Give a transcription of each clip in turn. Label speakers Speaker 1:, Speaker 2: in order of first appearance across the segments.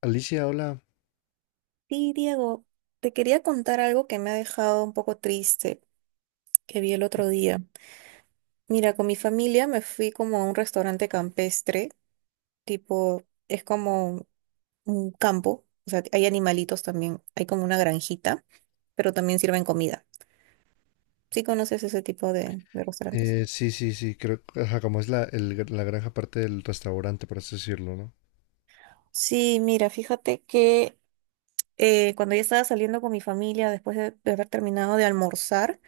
Speaker 1: Alicia, hola.
Speaker 2: Sí, Diego, te quería contar algo que me ha dejado un poco triste, que vi el otro día. Mira, con mi familia me fui como a un restaurante campestre, tipo, es como un campo, o sea, hay animalitos también, hay como una granjita, pero también sirven comida. ¿Sí conoces ese tipo de restaurantes?
Speaker 1: Sí, sí, sí, creo que ajá, como es la, el la granja parte del restaurante, por así decirlo, ¿no?
Speaker 2: Sí, mira, fíjate que cuando ya estaba saliendo con mi familia, después de haber terminado de almorzar,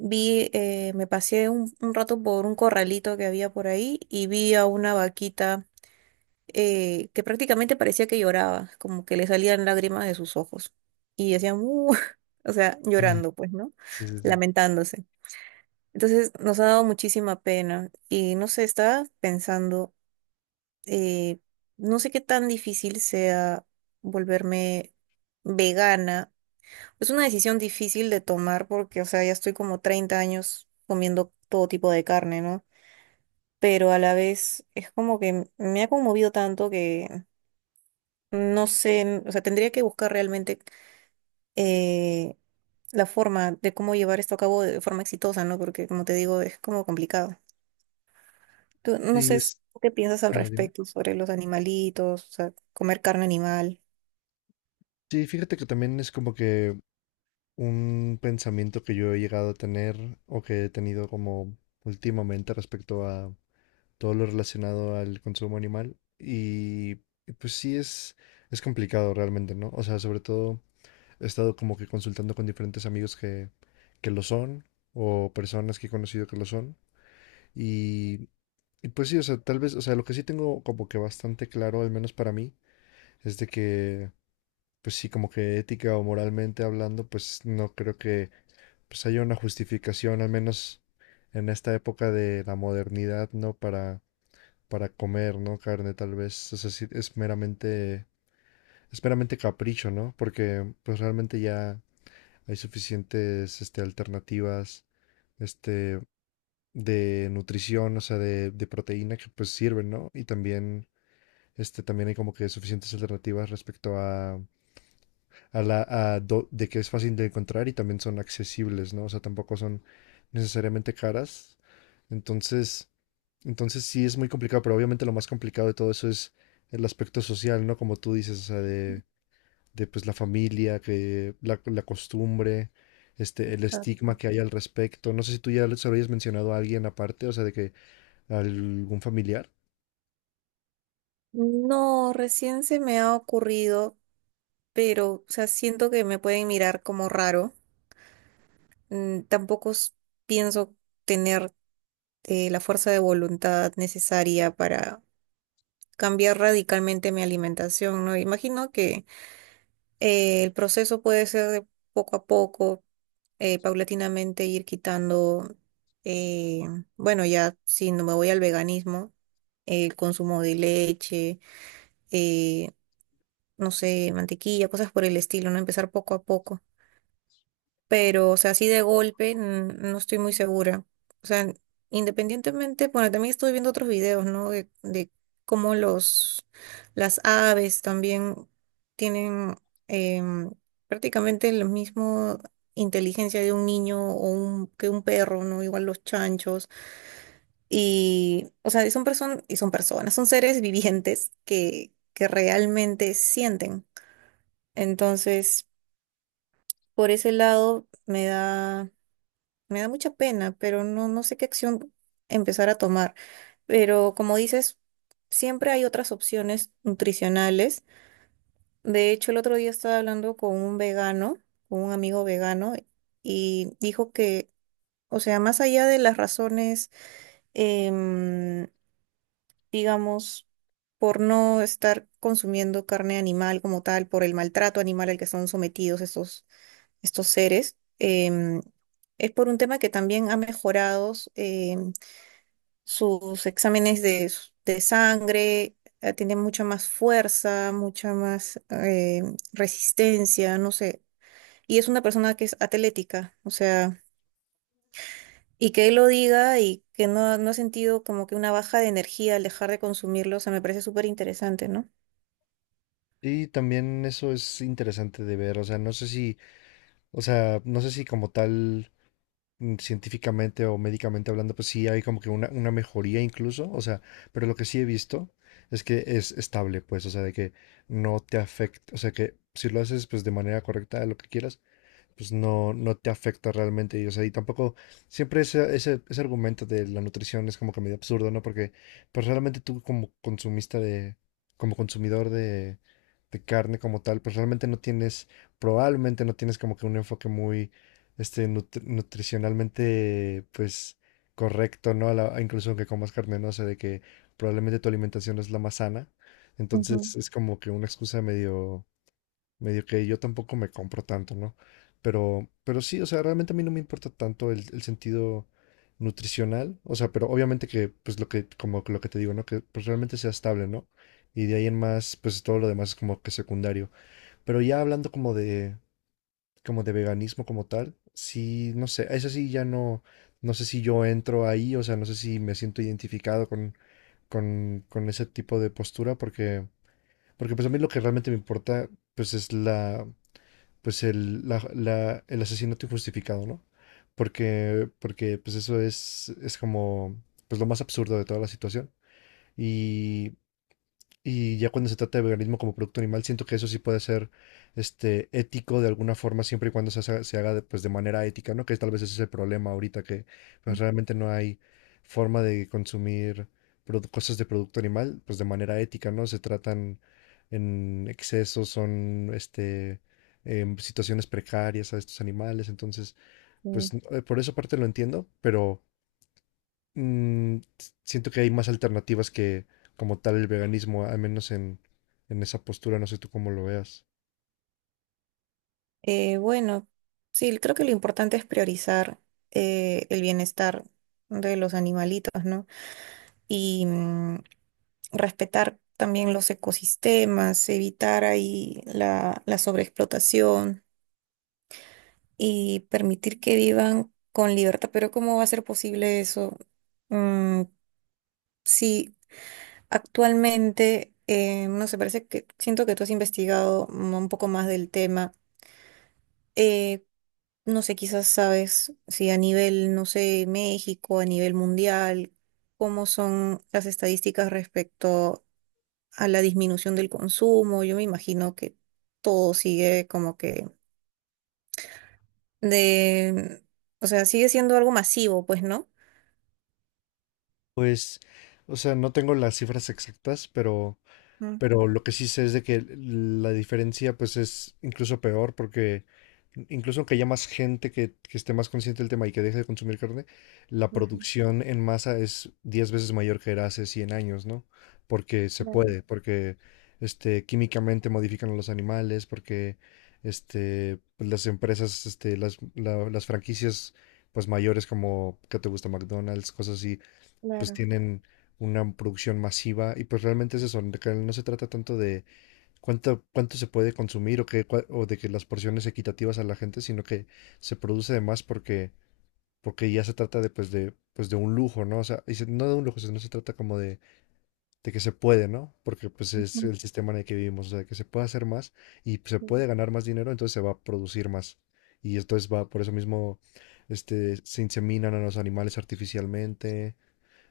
Speaker 2: vi, me pasé un rato por un corralito que había por ahí y vi a una vaquita que prácticamente parecía que lloraba, como que le salían lágrimas de sus ojos y hacía "mu", o sea,
Speaker 1: Ujú.
Speaker 2: llorando, pues, ¿no?
Speaker 1: Sí, sí, sí.
Speaker 2: Lamentándose. Entonces nos ha dado muchísima pena y no sé, estaba pensando, eh, no sé qué tan difícil sea volverme vegana. Es una decisión difícil de tomar porque, o sea, ya estoy como 30 años comiendo todo tipo de carne, ¿no? Pero a la vez es como que me ha conmovido tanto que no sé, o sea, tendría que buscar realmente eh, la forma de cómo llevar esto a cabo de forma exitosa, ¿no? Porque, como te digo, es como complicado. Tú, no
Speaker 1: Sí,
Speaker 2: sé s-
Speaker 1: es,
Speaker 2: ¿tú qué piensas al
Speaker 1: ah, dime.
Speaker 2: respecto sobre los animalitos? O sea, comer carne animal.
Speaker 1: Sí, fíjate que también es como que un pensamiento que yo he llegado a tener o que he tenido como últimamente respecto a todo lo relacionado al consumo animal. Y pues sí es complicado realmente, ¿no? O sea, sobre todo he estado como que consultando con diferentes amigos que lo son o personas que he conocido que lo son. Y, y pues sí, o sea, tal vez, o sea, lo que sí tengo como que bastante claro, al menos para mí, es de que, pues sí, como que ética o moralmente hablando, pues no creo que pues haya una justificación, al menos en esta época de la modernidad, ¿no? Para comer, ¿no? Carne, tal vez, o sea, sí, es meramente capricho, ¿no? Porque pues realmente ya hay suficientes, este, alternativas, este, de nutrición, o sea, de proteína que pues sirven, ¿no? Y también, este, también hay como que suficientes alternativas respecto a la, de que es fácil de encontrar y también son accesibles, ¿no? O sea, tampoco son necesariamente caras. Entonces, entonces sí es muy complicado, pero obviamente lo más complicado de todo eso es el aspecto social, ¿no? Como tú dices, o sea, de pues la familia, que la costumbre. Este, el
Speaker 2: Ah.
Speaker 1: estigma que hay al respecto. No sé si tú ya se lo hayas mencionado a alguien aparte, o sea, de que algún familiar.
Speaker 2: No, recién se me ha ocurrido, pero, o sea, siento que me pueden mirar como raro. Mm, tampoco s- Pienso tener la fuerza de voluntad necesaria para cambiar radicalmente mi alimentación, ¿no? Imagino que el proceso puede ser de poco a poco, paulatinamente ir quitando, eh, bueno, ya si no me voy al veganismo, el consumo de leche, eh, no sé, mantequilla, cosas por el estilo, ¿no? Empezar poco a poco. Pero, o sea, así de golpe, no estoy muy segura. O sea, independientemente, bueno, también estoy viendo otros videos, ¿no? De cómo las aves también tienen em, prácticamente la misma inteligencia de un niño o un, que un perro, ¿no? Igual los chanchos. Y, o sea, y son personas, son seres vivientes que realmente sienten. Entonces, por ese lado me da. Me da mucha pena, pero no, no sé qué acción empezar a tomar. Pero como dices, siempre hay otras opciones nutricionales. De hecho, el otro día estaba hablando con un vegano, con un amigo vegano, y dijo que, o sea, más allá de las razones, em, digamos, por no estar consumiendo carne animal como tal, por el maltrato animal al que son sometidos estos seres, es por un tema que también ha mejorado. Sus exámenes de sangre, tiene mucha más fuerza, mucha más resistencia, no sé. Y es una persona que es atlética, o sea, y que él lo diga y que no, no ha sentido como que una baja de energía al dejar de consumirlo, o sea, me parece súper interesante, ¿no?
Speaker 1: Y también eso es interesante de ver, o sea, no sé si, o sea, no sé si como tal científicamente o médicamente hablando, pues sí hay como que una mejoría incluso, o sea, pero lo que sí he visto es que es estable, pues, o sea, de que no te afecta, o sea, que si lo haces pues de manera correcta, lo que quieras, pues no, no te afecta realmente. Y, o sea, y tampoco, siempre ese argumento de la nutrición es como que medio absurdo, ¿no? Porque pues realmente tú como consumista de, como consumidor de carne como tal, pues realmente no tienes, probablemente no tienes como que un enfoque muy, este, nutricionalmente, pues, correcto, ¿no? A la, incluso aunque comas carne, ¿no? O sea, de que probablemente tu alimentación no es la más sana.
Speaker 2: Ujú,
Speaker 1: Entonces es como que una excusa medio que yo tampoco me compro tanto, ¿no? Pero sí, o sea, realmente a mí no me importa tanto el sentido nutricional, o sea, pero obviamente que, pues lo que, como lo que te digo, ¿no? Que pues realmente sea estable, ¿no? Y de ahí en más, pues todo lo demás es como que secundario. Pero ya hablando como de veganismo como tal, sí, no sé, eso sí ya no, no sé si yo entro ahí, o sea, no sé si me siento identificado con, con ese tipo de postura, porque, porque pues a mí lo que realmente me importa, pues es la, pues el, el asesinato injustificado, ¿no? Porque, porque pues eso es como pues lo más absurdo de toda la situación. Y y ya cuando se trata de veganismo como producto animal, siento que eso sí puede ser este, ético de alguna forma, siempre y cuando se, se haga de, pues, de manera ética, ¿no? Que tal vez ese es el problema ahorita, que pues, realmente no hay forma de consumir cosas de producto animal, pues de manera ética, ¿no? Se tratan en exceso, son este, em, situaciones precarias a estos animales, entonces, pues
Speaker 2: sí.
Speaker 1: por esa parte lo entiendo, pero mm, siento que hay más alternativas que como tal el veganismo, al menos en esa postura, no sé tú cómo lo veas.
Speaker 2: Bueno, sí, creo que lo importante es priorizar el bienestar de los animalitos, ¿no? Y, mm, respetar también los ecosistemas, evitar ahí la, la sobreexplotación y permitir que vivan con libertad. Pero ¿cómo va a ser posible eso? Mm, si actualmente, no sé, parece que siento que tú has investigado mm, un poco más del tema. Eh, no sé, quizás sabes si a nivel, no sé, México, a nivel mundial, cómo son las estadísticas respecto a la disminución del consumo. Yo me imagino que todo sigue como de, o sea, sigue siendo algo masivo, pues, ¿no?
Speaker 1: Pues, o sea, no tengo las cifras exactas, pero
Speaker 2: Ujú,
Speaker 1: Pero lo que sí sé es de que la diferencia pues es incluso peor porque incluso aunque haya más gente que esté más consciente del tema y que deje de consumir carne, la
Speaker 2: ujú,
Speaker 1: producción en masa es 10 veces mayor que era hace 100 años, ¿no? Porque se
Speaker 2: claro,
Speaker 1: puede, porque este, químicamente modifican a los animales, porque este, pues, las empresas, este, las, las franquicias pues mayores como que te gusta McDonald's, cosas así, pues
Speaker 2: claro,
Speaker 1: tienen una producción masiva y pues realmente es eso, de que no se trata tanto de cuánto, cuánto se puede consumir o, que, o de que las porciones equitativas a la gente, sino que se produce de más porque, porque ya se trata de pues de, pues de un lujo, ¿no? O sea, y no de un lujo, sino se trata como de que se puede, ¿no? Porque pues es
Speaker 2: ujú.
Speaker 1: el sistema en el que vivimos, o sea, que se puede hacer más y se
Speaker 2: Sí.
Speaker 1: puede ganar más dinero, entonces se va a producir más. Y entonces va, por eso mismo, este, se inseminan a los animales artificialmente,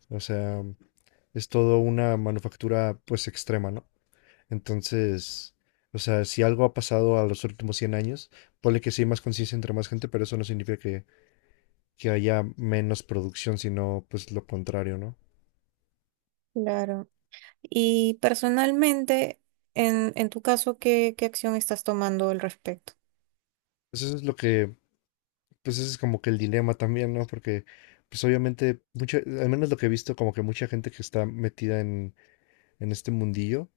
Speaker 1: o sea es todo una manufactura pues extrema, ¿no? Entonces, o sea, si algo ha pasado a los últimos 100 años, ponle que sí hay más conciencia entre más gente, pero eso no significa que haya menos producción, sino pues lo contrario, ¿no?
Speaker 2: Claro. Y personalmente, en tu caso, ¿qué acción estás tomando al respecto?
Speaker 1: Pues eso es lo que, pues ese es como que el dilema también, ¿no? Porque pues obviamente, mucha, al menos lo que he visto, como que mucha gente que está metida en este mundillo,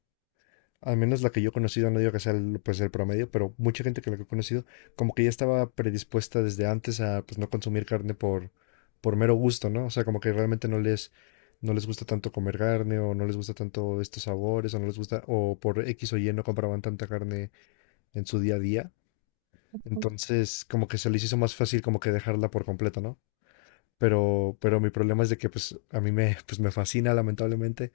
Speaker 1: al menos la que yo he conocido, no digo que sea el, pues el promedio, pero mucha gente que la que he conocido, como que ya estaba predispuesta desde antes a pues no consumir carne por mero gusto, ¿no? O sea, como que realmente no les, no les gusta tanto comer carne, o no les gusta tanto estos sabores, o no les gusta, o por X o Y no compraban tanta carne en su día a día. Entonces, como que se les hizo más fácil como que dejarla por completo, ¿no? Pero mi problema es de que pues a mí me, pues, me fascina lamentablemente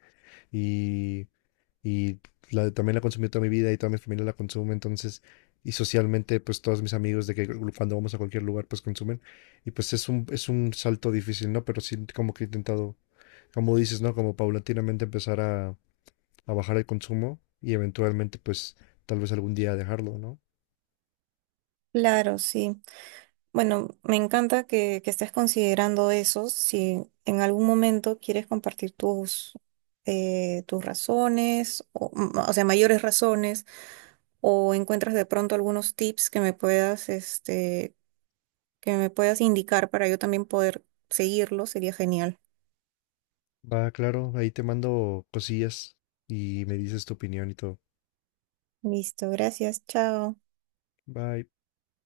Speaker 1: y la, también la consumí toda mi vida y toda mi familia la consume, entonces, y socialmente, pues todos mis amigos de que cuando vamos a cualquier lugar, pues consumen, y pues es un salto difícil, ¿no? Pero sí, como que he intentado, como dices, ¿no? Como paulatinamente empezar a bajar el consumo y eventualmente, pues, tal vez algún día dejarlo, ¿no?
Speaker 2: Claro, sí. Bueno, me encanta que estés considerando eso. Si en algún momento quieres compartir tus razones, o, mm, o sea, mayores razones o encuentras de pronto algunos tips que me puedas, este, que me puedas indicar para yo también poder seguirlo, sería genial.
Speaker 1: Va, claro, ahí te mando cosillas y me dices tu opinión y todo.
Speaker 2: Listo, gracias, chao.
Speaker 1: Bye.